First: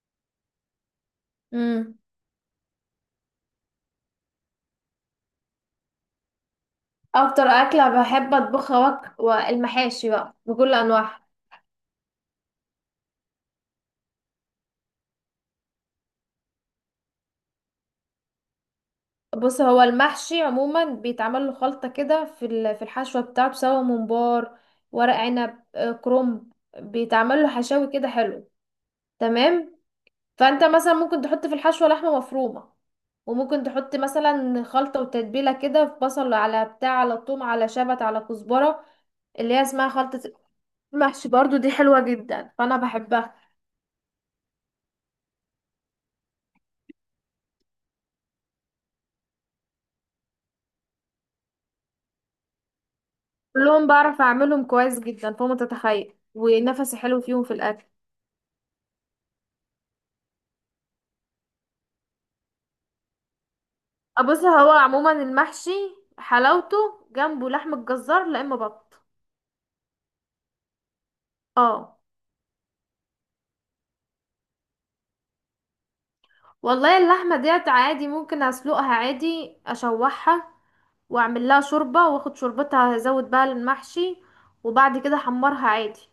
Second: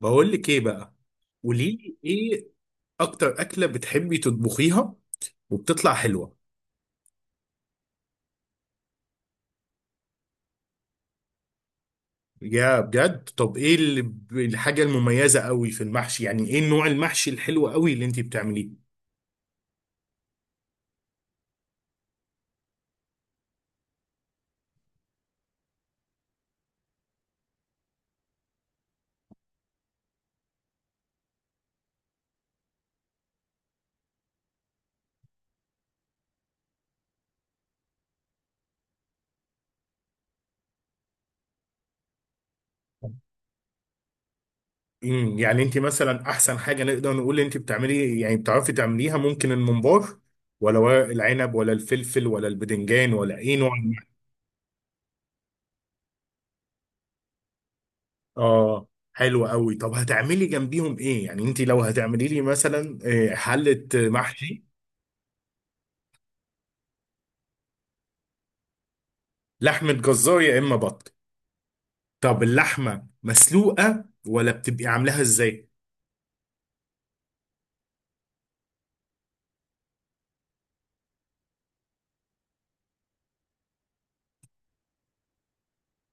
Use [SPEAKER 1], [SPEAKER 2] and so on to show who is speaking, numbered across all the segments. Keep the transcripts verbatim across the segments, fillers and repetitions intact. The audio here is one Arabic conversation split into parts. [SPEAKER 1] بقول لك ايه بقى. قولي لي
[SPEAKER 2] امم
[SPEAKER 1] ايه. اكتر اكله بتحبي تطبخيها وبتطلع حلوه؟
[SPEAKER 2] اكتر اكله بحب اطبخها وك... والمحاشي بقى بكل انواعها.
[SPEAKER 1] يا بجد. طب ايه اللي ب- الحاجه المميزه قوي في المحشي؟ يعني ايه نوع المحشي الحلو قوي اللي انت بتعمليه؟
[SPEAKER 2] بص، هو المحشي عموما بيتعمل له خلطه كده في ال- في الحشوه بتاعته، سواء ممبار، ورق عنب، آه، كرنب. بيتعمل له حشاوي كده حلو تمام. فانت مثلا ممكن تحط في الحشوه لحمه مفرومه، وممكن تحط مثلا خلطه وتتبيله كده، في بصل على بتاع، على ثوم، على شبت، على كزبره، اللي هي اسمها خلطه المحشي. برضو دي حلوه جدا فانا بحبها.
[SPEAKER 1] امم يعني انت مثلا احسن حاجه نقدر نقول انت بتعملي، يعني بتعرفي تعمليها، ممكن الممبار ولا ورق العنب ولا الفلفل ولا البدنجان ولا ايه نوع
[SPEAKER 2] كلهم
[SPEAKER 1] المحشي؟
[SPEAKER 2] بعرف اعملهم كويس جدا فوق ما تتخيل، ونفسي حلو فيهم في الاكل.
[SPEAKER 1] اه، حلو قوي. طب هتعملي جنبيهم ايه؟ يعني انت لو هتعملي لي مثلا آه، حله
[SPEAKER 2] بص،
[SPEAKER 1] محشي؟
[SPEAKER 2] هو عموما المحشي، حلاوته جنبه لحمة جزار لا اما بط.
[SPEAKER 1] لحمة جزار يا إما بط.
[SPEAKER 2] اه.
[SPEAKER 1] طب اللحمة مسلوقة ولا بتبقي عاملاها إزاي؟
[SPEAKER 2] والله اللحمة ديت عادي، ممكن اسلقها عادي، اشوحها، واعمل لها شوربة، واخد شوربتها ازود بقى المحشي، وبعد كده احمرها عادي.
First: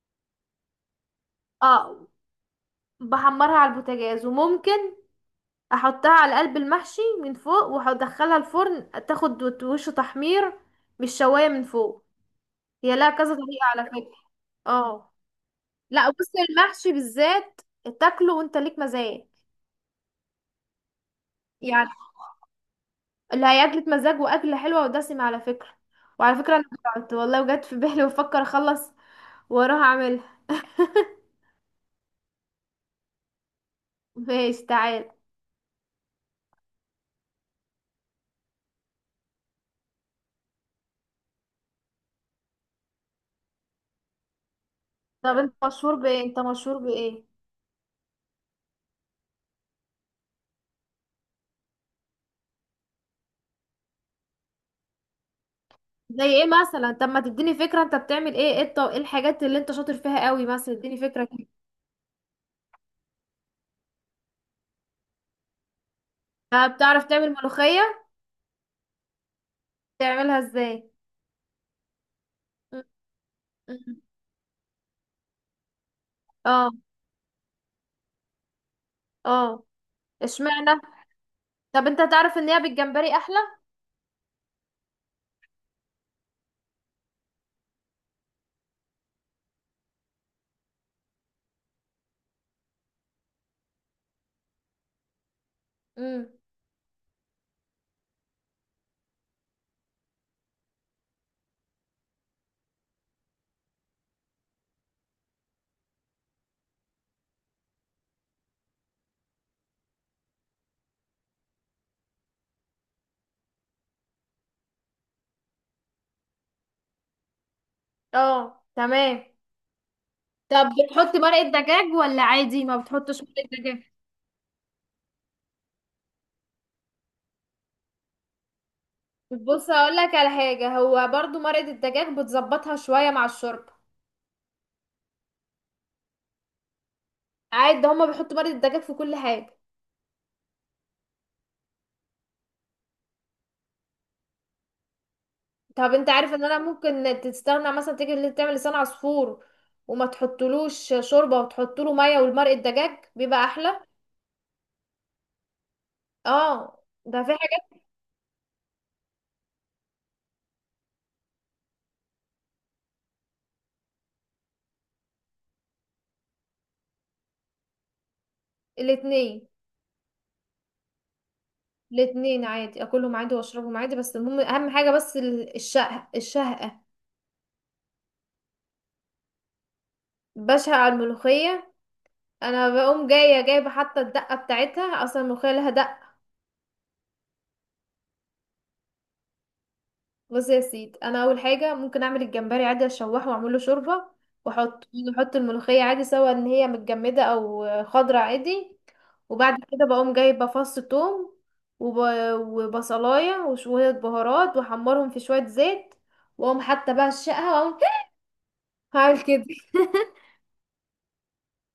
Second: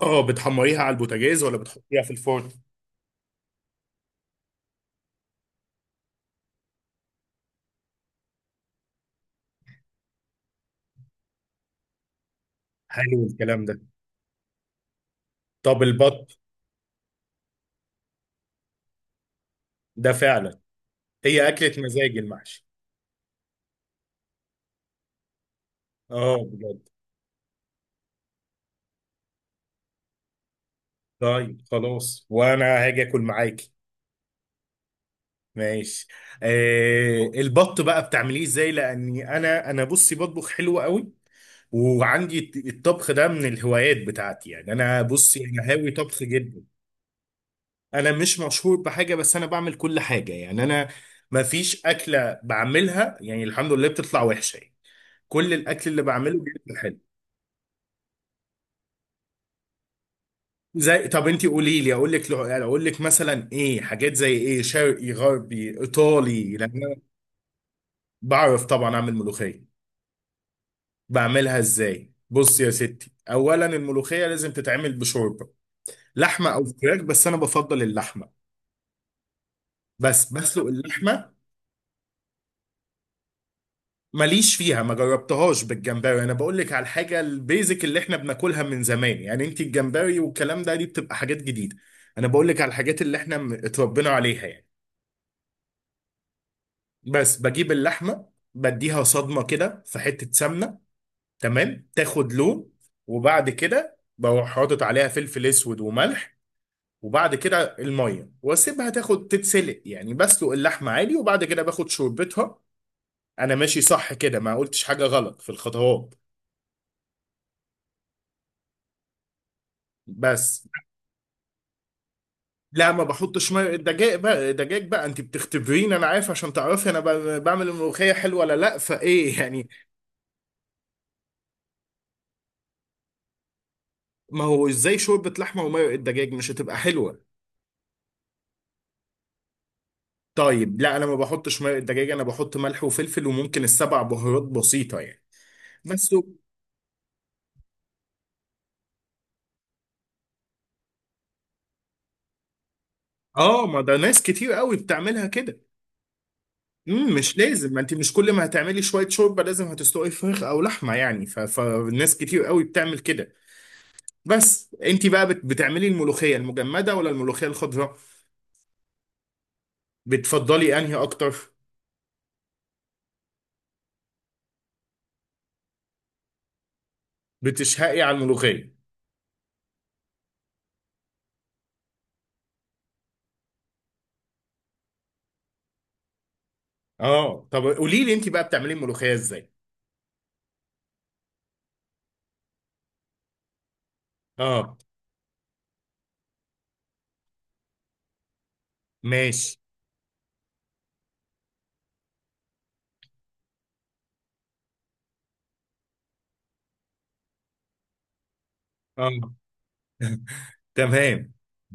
[SPEAKER 1] آه، بتحمريها على البوتاجاز ولا بتحطيها
[SPEAKER 2] اه،
[SPEAKER 1] في الفرن؟
[SPEAKER 2] بحمرها على البوتاجاز، وممكن احطها على قلب المحشي من فوق وادخلها الفرن تاخد وش تحمير، مش شواية من فوق. هي لها
[SPEAKER 1] حلو
[SPEAKER 2] كذا
[SPEAKER 1] الكلام
[SPEAKER 2] طريقة
[SPEAKER 1] ده.
[SPEAKER 2] على فكرة. اه.
[SPEAKER 1] طب
[SPEAKER 2] لا بص،
[SPEAKER 1] البط؟
[SPEAKER 2] المحشي بالذات تاكله وانت ليك مزاج.
[SPEAKER 1] ده فعلا. هي أكلة
[SPEAKER 2] يعني
[SPEAKER 1] مزاج المحشي.
[SPEAKER 2] اللي هي أكلة مزاج وأكلة حلوة ودسمة على فكرة.
[SPEAKER 1] آه،
[SPEAKER 2] وعلى فكرة أنا
[SPEAKER 1] بجد.
[SPEAKER 2] جعت والله، وجت في بالي وأفكر أخلص وأروح أعملها.
[SPEAKER 1] طيب خلاص، وأنا هاجي آكل معاكي.
[SPEAKER 2] ماشي، تعال.
[SPEAKER 1] ماشي. آه، البط بقى بتعمليه إزاي؟ لأني أنا أنا بصي بطبخ حلو قوي، وعندي الطبخ ده من الهوايات بتاعتي. يعني أنا
[SPEAKER 2] طب
[SPEAKER 1] بصي
[SPEAKER 2] أنت
[SPEAKER 1] أنا هاوي
[SPEAKER 2] مشهور بإيه؟
[SPEAKER 1] طبخ
[SPEAKER 2] أنت
[SPEAKER 1] جدا.
[SPEAKER 2] مشهور بإيه؟
[SPEAKER 1] انا مش مشهور بحاجه، بس انا بعمل كل حاجه. يعني انا ما فيش اكله بعملها يعني الحمد لله بتطلع وحشه يعني. كل الاكل اللي
[SPEAKER 2] زي
[SPEAKER 1] بعمله
[SPEAKER 2] إيه
[SPEAKER 1] بيطلع
[SPEAKER 2] مثلا؟
[SPEAKER 1] حلو.
[SPEAKER 2] طب ما تديني فكرة أنت بتعمل إيه؟ إيه الط- إيه الحاجات اللي أنت شاطر فيها قوي مثلا؟ اديني
[SPEAKER 1] زي،
[SPEAKER 2] فكرة
[SPEAKER 1] طب انت
[SPEAKER 2] كده.
[SPEAKER 1] قولي لي اقول لك، اقول لك مثلا ايه، حاجات زي ايه؟ شرقي، غربي، ايطالي؟
[SPEAKER 2] آه،
[SPEAKER 1] لان انا
[SPEAKER 2] بتعرف تعمل ملوخية؟
[SPEAKER 1] بعرف طبعا اعمل ملوخيه.
[SPEAKER 2] تعملها إزاي؟
[SPEAKER 1] بعملها ازاي؟ بص يا
[SPEAKER 2] م-
[SPEAKER 1] ستي، اولا
[SPEAKER 2] م-
[SPEAKER 1] الملوخيه لازم تتعمل بشوربه لحمه او
[SPEAKER 2] اه.
[SPEAKER 1] فراخ، بس انا بفضل اللحمه.
[SPEAKER 2] اه.
[SPEAKER 1] بس بسلق
[SPEAKER 2] اشمعنى؟
[SPEAKER 1] اللحمه.
[SPEAKER 2] طب انت تعرف ان هي بالجمبري احلى.
[SPEAKER 1] ماليش فيها، ما جربتهاش بالجمبري. انا بقول لك على الحاجه البيزك اللي احنا بناكلها من زمان يعني. انت الجمبري والكلام ده دي بتبقى حاجات جديده. انا بقول لك على الحاجات اللي احنا م- اتربينا عليها يعني.
[SPEAKER 2] امم.
[SPEAKER 1] بس بجيب اللحمه، بديها صدمه كده في حته سمنه، تمام، تاخد لون. وبعد كده بروح حاطط عليها فلفل اسود وملح، وبعد كده الميه، واسيبها تاخد تتسلق يعني. بسلق اللحمه عادي، وبعد كده باخد شوربتها. انا ماشي صح كده؟ ما قلتش حاجه غلط في الخطوات؟
[SPEAKER 2] اه تمام.
[SPEAKER 1] بس.
[SPEAKER 2] طب بتحط مرقة دجاج ولا عادي ما
[SPEAKER 1] لا، ما
[SPEAKER 2] بتحطش مرقة
[SPEAKER 1] بحطش ميه
[SPEAKER 2] دجاج؟
[SPEAKER 1] دجاج بقى. دجاج بقى انت بتختبريني؟ انا عارف عشان تعرفي انا ب- بعمل الملوخيه حلوه ولا لا، فايه يعني.
[SPEAKER 2] بص، هقول لك على حاجه، هو برضو مرقه الدجاج بتظبطها شويه مع الشوربه.
[SPEAKER 1] ما هو ازاي شوربه لحمه ومرق الدجاج مش هتبقى حلوه.
[SPEAKER 2] عادي، ده هما بيحطوا مرقه الدجاج في كل حاجه.
[SPEAKER 1] طيب لا، انا ما بحطش مرق الدجاج. انا بحط ملح وفلفل وممكن السبع بهارات بسيطه يعني.
[SPEAKER 2] طب انت
[SPEAKER 1] بس و-
[SPEAKER 2] عارف ان انا ممكن تستغنى، مثلا تيجي اللي تعمل لسان عصفور وما تحطلوش شوربه، وتحطله ميه والمرقه الدجاج، بيبقى
[SPEAKER 1] اه، ما
[SPEAKER 2] احلى.
[SPEAKER 1] ده ناس كتير قوي بتعملها كده.
[SPEAKER 2] اه.
[SPEAKER 1] امم
[SPEAKER 2] ده في
[SPEAKER 1] مش لازم. ما
[SPEAKER 2] حاجات.
[SPEAKER 1] انت مش كل ما هتعملي شويه شوربه لازم هتسلقي فراخ او لحمه يعني. ف- فالناس كتير قوي بتعمل كده. بس انت بقى بت- بتعملي الملوخيه المجمده ولا الملوخيه الخضراء؟
[SPEAKER 2] الاتنين.
[SPEAKER 1] بتفضلي انهي اكتر؟
[SPEAKER 2] الاتنين عادي، اكلهم عادي واشربهم عادي، بس المهم اهم حاجه بس ال- الشقه الشهقه.
[SPEAKER 1] بتشهقي على الملوخيه؟
[SPEAKER 2] بشهق على الملوخيه. انا بقوم جايه جايبه حتى الدقه بتاعتها، اصلا الملوخيه لها دقه.
[SPEAKER 1] اه، طب قولي لي انت بقى بتعملي الملوخيه ازاي.
[SPEAKER 2] بص يا سيدي، انا اول حاجه ممكن اعمل الجمبري عادي، اشوحه واعمل له شوربه،
[SPEAKER 1] اه،
[SPEAKER 2] واحط، احط الملوخيه عادي سواء ان هي متجمده او خضره عادي. وبعد
[SPEAKER 1] ماشي.
[SPEAKER 2] كده بقوم جايبه فص ثوم وب... وبصلايه وشويه بهارات، واحمرهم في شويه زيت، واقوم حتى بقى الشقه واقوم.
[SPEAKER 1] اه،
[SPEAKER 2] هعمل كده.
[SPEAKER 1] تمام.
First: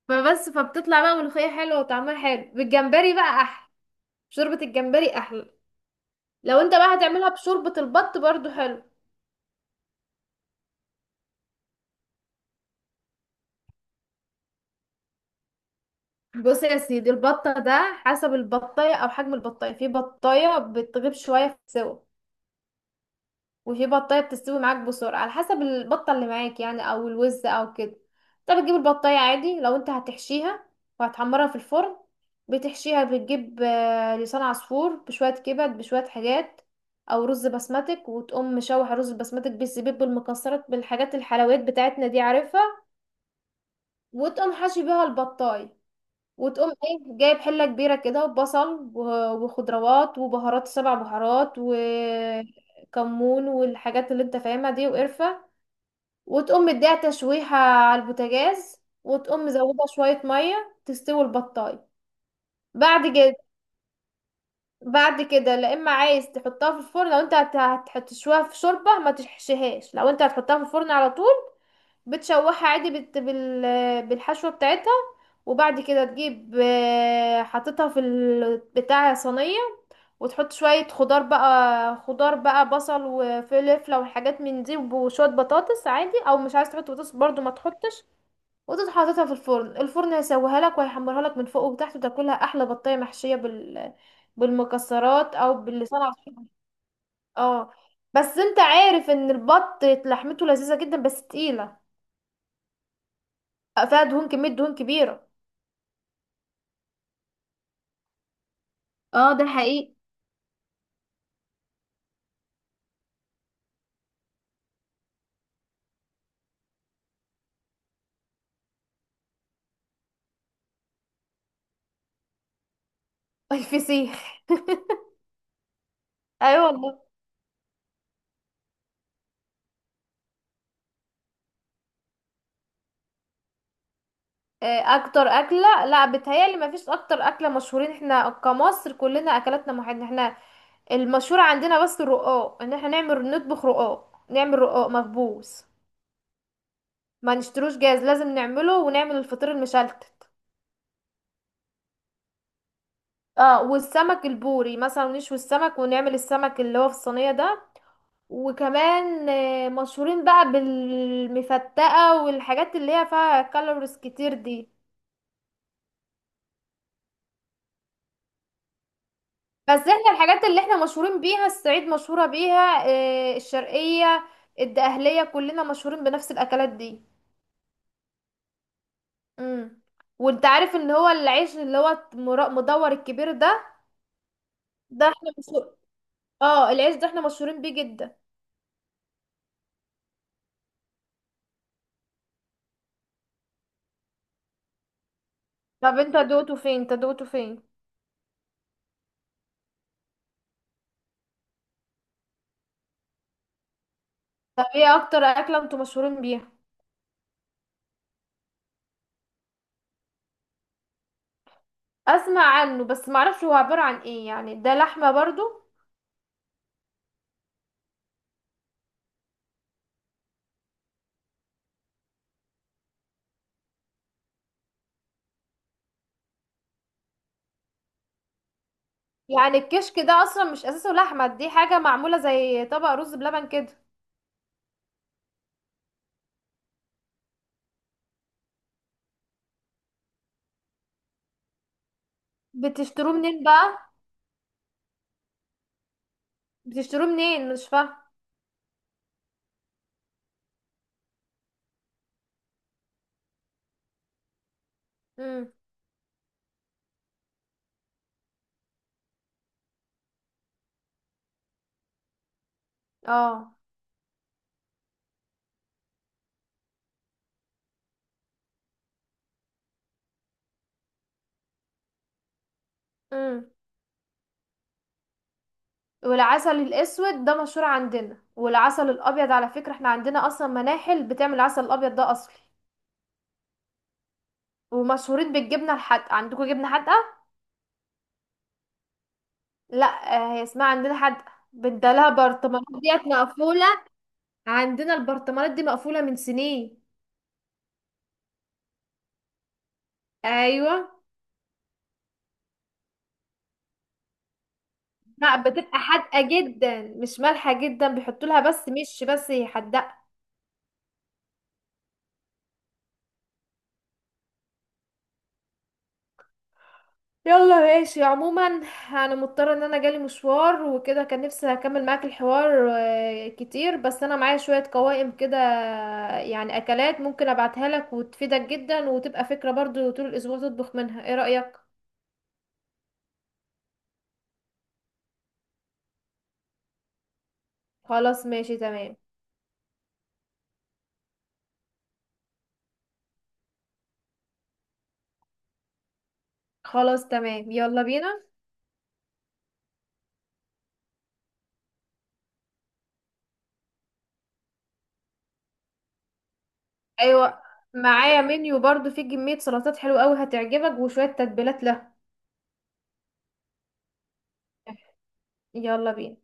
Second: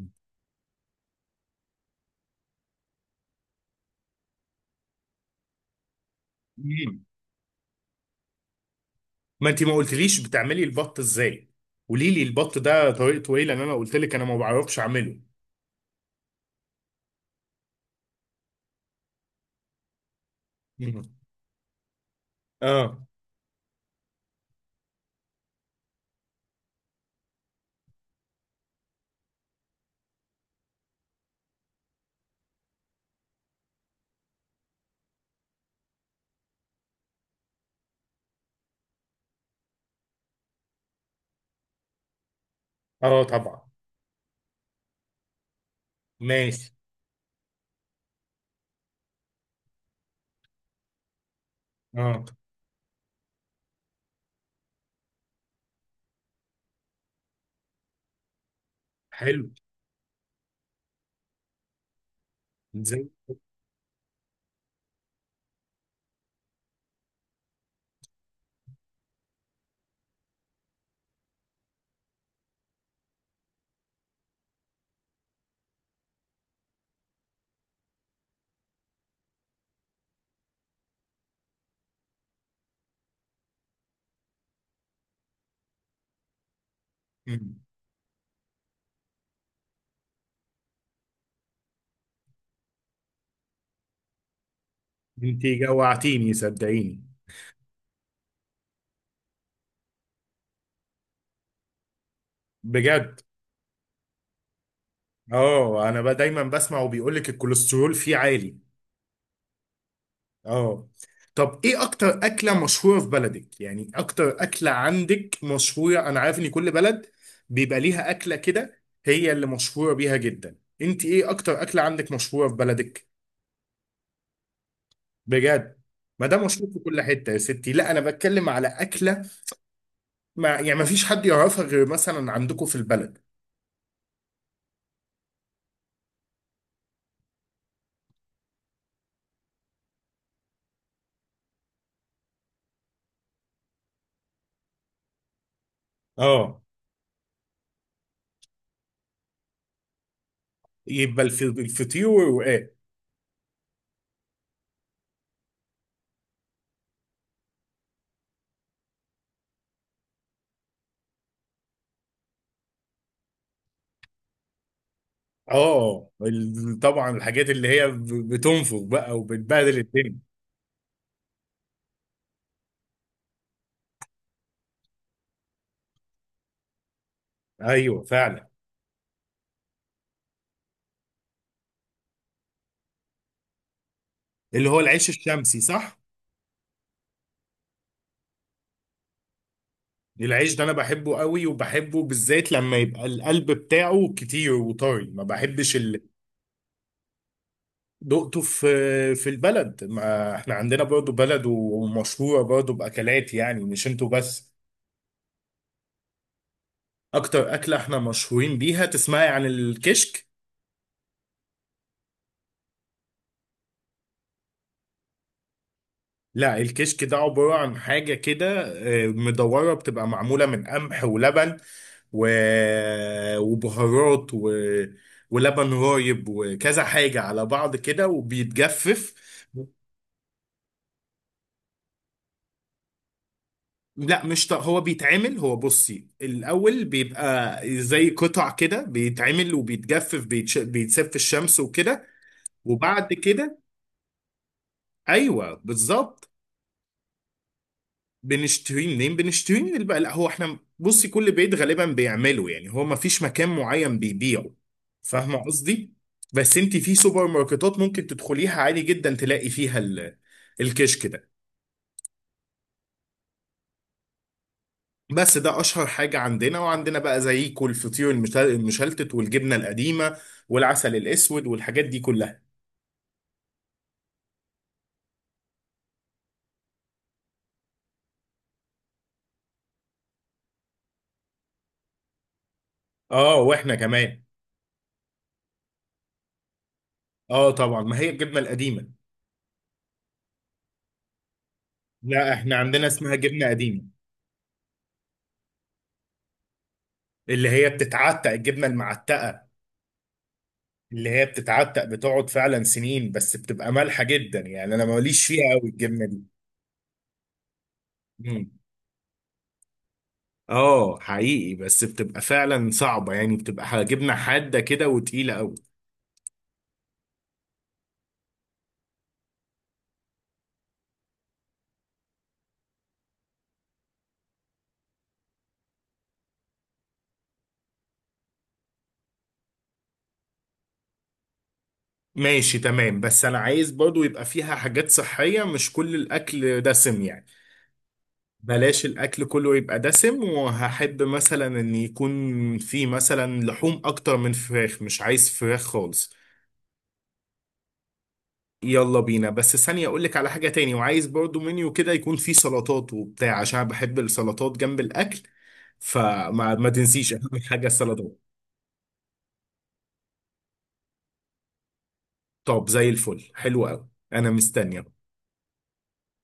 [SPEAKER 2] فبس، فبتطلع بقى ملوخية حلوة وطعمها حلو، بالجمبري بقى أحلى، شوربة الجمبري أحلى. لو انت بقى
[SPEAKER 1] مم.
[SPEAKER 2] هتعملها بشوربة البط برضو حلو.
[SPEAKER 1] ما انت ما قلتليش بتعملي البط ازاي. قولي لي البط ده طريقته ايه، لان انا قلت لك انا ما بعرفش اعمله.
[SPEAKER 2] بص يا سيدي، البطة ده حسب البطاية أو حجم البطاية، في بطاية
[SPEAKER 1] مم.
[SPEAKER 2] بتغيب شوية في السوا،
[SPEAKER 1] اه.
[SPEAKER 2] وفي بطايه بتستوي معاك بسرعه، على حسب البطه اللي معاك يعني، او الوز او كده. انت بتجيب البطايه عادي، لو انت هتحشيها وهتحمرها في الفرن، بتحشيها بتجيب آه، لسان عصفور بشويه كبد بشويه حاجات، او رز بسمتك، وتقوم مشوح رز بسمتك بالزبيب بالمكسرات بالحاجات الحلويات بتاعتنا دي عارفها،
[SPEAKER 1] اه طبعا.
[SPEAKER 2] وتقوم حاشي بيها البطايه. وتقوم
[SPEAKER 1] ماشي.
[SPEAKER 2] ايه، جايب حلة كبيرة كده وبصل و- وخضروات وبهارات، سبع بهارات
[SPEAKER 1] اه.
[SPEAKER 2] وكمون والحاجات اللي انت فاهمها دي، وقرفة، وتقوم مديها تشويحة على البوتاجاز، وتقوم
[SPEAKER 1] حلو.
[SPEAKER 2] مزودة شوية مية تستوي البطاية. بعد
[SPEAKER 1] ازاي؟
[SPEAKER 2] كده، بعد كده لا اما عايز تحطها في الفرن، لو انت هت- هت- هتشويها في شوربة ما تشحشهاش، لو انت هتحطها في الفرن على طول بتشوحها عادي بت... بال... بالحشوة بتاعتها، وبعد كده تجيب آه، حطيتها في البتاع صينية، وتحط شوية خضار بقى، خضار بقى، بصل وفلفلة وحاجات من دي، وشوية بطاطس عادي، او مش عايز تحط بطاطس برضو ما
[SPEAKER 1] مم.
[SPEAKER 2] تحطش، وتروح حاططها في الفرن. الفرن هيسويها لك وهيحمرها لك من فوق وتحت، وتاكلها احلى بطايه محشيه بال بالمكسرات
[SPEAKER 1] انت
[SPEAKER 2] او باللسان على
[SPEAKER 1] جوعتيني
[SPEAKER 2] الحب.
[SPEAKER 1] صدقيني.
[SPEAKER 2] اه. بس انت عارف ان البط لحمته لذيذه جدا، بس تقيله،
[SPEAKER 1] بجد.
[SPEAKER 2] فيها دهون، كمية دهون كبيرة.
[SPEAKER 1] اه، انا بقى دايما بسمع وبيقول لك الكوليسترول فيه عالي.
[SPEAKER 2] اه، ده حقيقي.
[SPEAKER 1] اه. طب ايه اكتر اكله مشهوره في بلدك؟ يعني اكتر اكله عندك مشهوره. انا عارف ان كل بلد بيبقى ليها اكله كده هي اللي مشهوره بيها جدا. انت ايه اكتر اكله عندك مشهوره في بلدك؟
[SPEAKER 2] الفسيخ.
[SPEAKER 1] بجد؟ ما ده
[SPEAKER 2] ايوه
[SPEAKER 1] مشهور في كل
[SPEAKER 2] والله.
[SPEAKER 1] حته يا ستي. لا، انا بتكلم على اكله، ما يعني ما فيش حد يعرفها غير مثلا عندكم في البلد.
[SPEAKER 2] آه، اكتر اكله، لا بتهيالي ما فيش اكتر اكله مشهورين، احنا كمصر كلنا اكلاتنا محدده. احنا المشهور عندنا بس الرقاق، ان احنا نعمل نطبخ رقاق، نعمل رقاق مخبوز،
[SPEAKER 1] اه،
[SPEAKER 2] ما نشتروش جاهز، لازم نعمله، ونعمل الفطير المشلتت.
[SPEAKER 1] يبقى الف- الفطير والرقاق.
[SPEAKER 2] اه، والسمك البوري مثلا، نشوي السمك ونعمل السمك اللي هو في الصينيه ده. وكمان آه، مشهورين بقى بالمفتقه، والحاجات اللي هي فيها كالوريز كتير دي.
[SPEAKER 1] اه، ال- طبعا الحاجات اللي هي ب- بتنفخ بقى وبتبهدل
[SPEAKER 2] بس احنا
[SPEAKER 1] الدنيا.
[SPEAKER 2] الحاجات اللي احنا مشهورين بيها، الصعيد مشهورة بيها، آه، الشرقية، الدقهلية، كلنا مشهورين بنفس الأكلات دي.
[SPEAKER 1] ايوه فعلا.
[SPEAKER 2] امم. وانت عارف ان هو العيش اللي هو مرا- مدور الكبير ده،
[SPEAKER 1] اللي هو
[SPEAKER 2] ده
[SPEAKER 1] العيش
[SPEAKER 2] احنا
[SPEAKER 1] الشمسي،
[SPEAKER 2] مشهور،
[SPEAKER 1] صح؟
[SPEAKER 2] اه، العيش ده احنا مشهورين بيه جدا.
[SPEAKER 1] العيش ده انا بحبه قوي، وبحبه بالذات لما يبقى القلب بتاعه كتير وطري. ما بحبش
[SPEAKER 2] طب
[SPEAKER 1] اللي
[SPEAKER 2] انت دوقته فين؟ انت دوقته فين؟
[SPEAKER 1] دقته في في البلد. ما احنا عندنا برضو بلد ومشهورة برضو بأكلات، يعني مش انتوا بس.
[SPEAKER 2] طب ايه اكتر أكلة انتوا مشهورين بيها؟
[SPEAKER 1] اكتر أكلة احنا مشهورين بيها، تسمعي عن الكشك؟
[SPEAKER 2] اسمع عنه بس معرفش هو عبارة عن ايه، يعني ده لحمة برضو؟
[SPEAKER 1] لا، الكشك ده عبارة عن حاجة كده آه، مدورة، بتبقى معمولة من قمح ولبن، و... وبهارات و... ولبن رايب وكذا حاجة على بعض كده وبيتجفف.
[SPEAKER 2] يعني الكشك ده اصلا مش اساسه لحمة، دي حاجة معمولة زي طبق رز بلبن كده؟
[SPEAKER 1] لا مش ط... هو بيتعمل. هو بصي الأول بيبقى زي قطع كده، بيتعمل وبيتجفف، بيتش... بيتساب في الشمس وكده. وبعد
[SPEAKER 2] بتشتروه منين
[SPEAKER 1] كده،
[SPEAKER 2] بقى؟
[SPEAKER 1] أيوه بالظبط.
[SPEAKER 2] بتشتروه منين؟ مش فاهمه.
[SPEAKER 1] بنشتريه منين؟ بنشتريه من البقاء. لا، هو احنا بصي كل بيت غالبا بيعمله يعني، هو ما فيش مكان معين بيبيعه، فاهمه
[SPEAKER 2] امم.
[SPEAKER 1] قصدي. بس انت في سوبر ماركتات ممكن تدخليها عادي جدا تلاقي فيها ال- الكشك ده.
[SPEAKER 2] اه.
[SPEAKER 1] بس ده اشهر حاجه عندنا. وعندنا بقى زيكو الفطير المشل- المشلتت والجبنه القديمه والعسل الاسود والحاجات دي كلها.
[SPEAKER 2] امم. والعسل الاسود ده مشهور عندنا، والعسل الابيض على فكره احنا عندنا اصلا مناحل بتعمل العسل الابيض ده اصلي.
[SPEAKER 1] اه، واحنا كمان.
[SPEAKER 2] ومشهورين بالجبنه الحادقه، عندكم جبنه حادقه؟
[SPEAKER 1] اه طبعا، ما هي الجبنه القديمه.
[SPEAKER 2] لا، آه، هي اسمها عندنا حادقه، بدلها
[SPEAKER 1] لا، احنا
[SPEAKER 2] برطمانات
[SPEAKER 1] عندنا
[SPEAKER 2] ديت
[SPEAKER 1] اسمها جبنه
[SPEAKER 2] مقفوله.
[SPEAKER 1] قديمه.
[SPEAKER 2] عندنا البرطمانات دي مقفوله من سنين.
[SPEAKER 1] اللي هي بتتعتق، الجبنه المعتقه.
[SPEAKER 2] ايوه.
[SPEAKER 1] اللي هي بتتعتق بتقعد فعلا سنين، بس بتبقى مالحة جدا يعني، انا ماليش
[SPEAKER 2] لا،
[SPEAKER 1] فيها قوي
[SPEAKER 2] بتبقى
[SPEAKER 1] الجبنة
[SPEAKER 2] حادقه
[SPEAKER 1] دي.
[SPEAKER 2] جدا مش مالحه جدا، بيحطوا لها
[SPEAKER 1] مم.
[SPEAKER 2] بس، مش بس، هي حادقه.
[SPEAKER 1] اه حقيقي، بس بتبقى فعلا صعبة يعني، بتبقى جبنة حادة كده وتقيلة قوي.
[SPEAKER 2] يلا ماشي، عموما انا مضطره ان انا جالي مشوار وكده، كان نفسي اكمل معاك الحوار آه، كتير، بس انا معايا شويه قوائم كده، آه، يعني اكلات ممكن ابعتها لك وتفيدك جدا، وتبقى فكره برضو طول الاسبوع تطبخ منها، ايه رايك؟
[SPEAKER 1] ماشي تمام، بس انا عايز برضو يبقى فيها حاجات صحية، مش كل الاكل دسم يعني.
[SPEAKER 2] خلاص ماشي
[SPEAKER 1] بلاش
[SPEAKER 2] تمام.
[SPEAKER 1] الاكل كله يبقى دسم، وهحب مثلا ان يكون فيه مثلا لحوم اكتر من فراخ، مش عايز فراخ خالص.
[SPEAKER 2] خلاص تمام، يلا بينا.
[SPEAKER 1] يلا بينا. بس ثانية، اقول لك على حاجة تاني، وعايز برضو منيو كده يكون فيه سلطات وبتاع، عشان أنا بحب السلطات جنب الاكل. فما ما تنسيش اهم
[SPEAKER 2] ايوه،
[SPEAKER 1] حاجة السلطات.
[SPEAKER 2] معايا منيو برضو فيه كميه سلطات حلوه قوي هتعجبك، وشويه تتبيلات لها.
[SPEAKER 1] طب زي الفل، حلو قوي، انا مستني.
[SPEAKER 2] يلا بينا.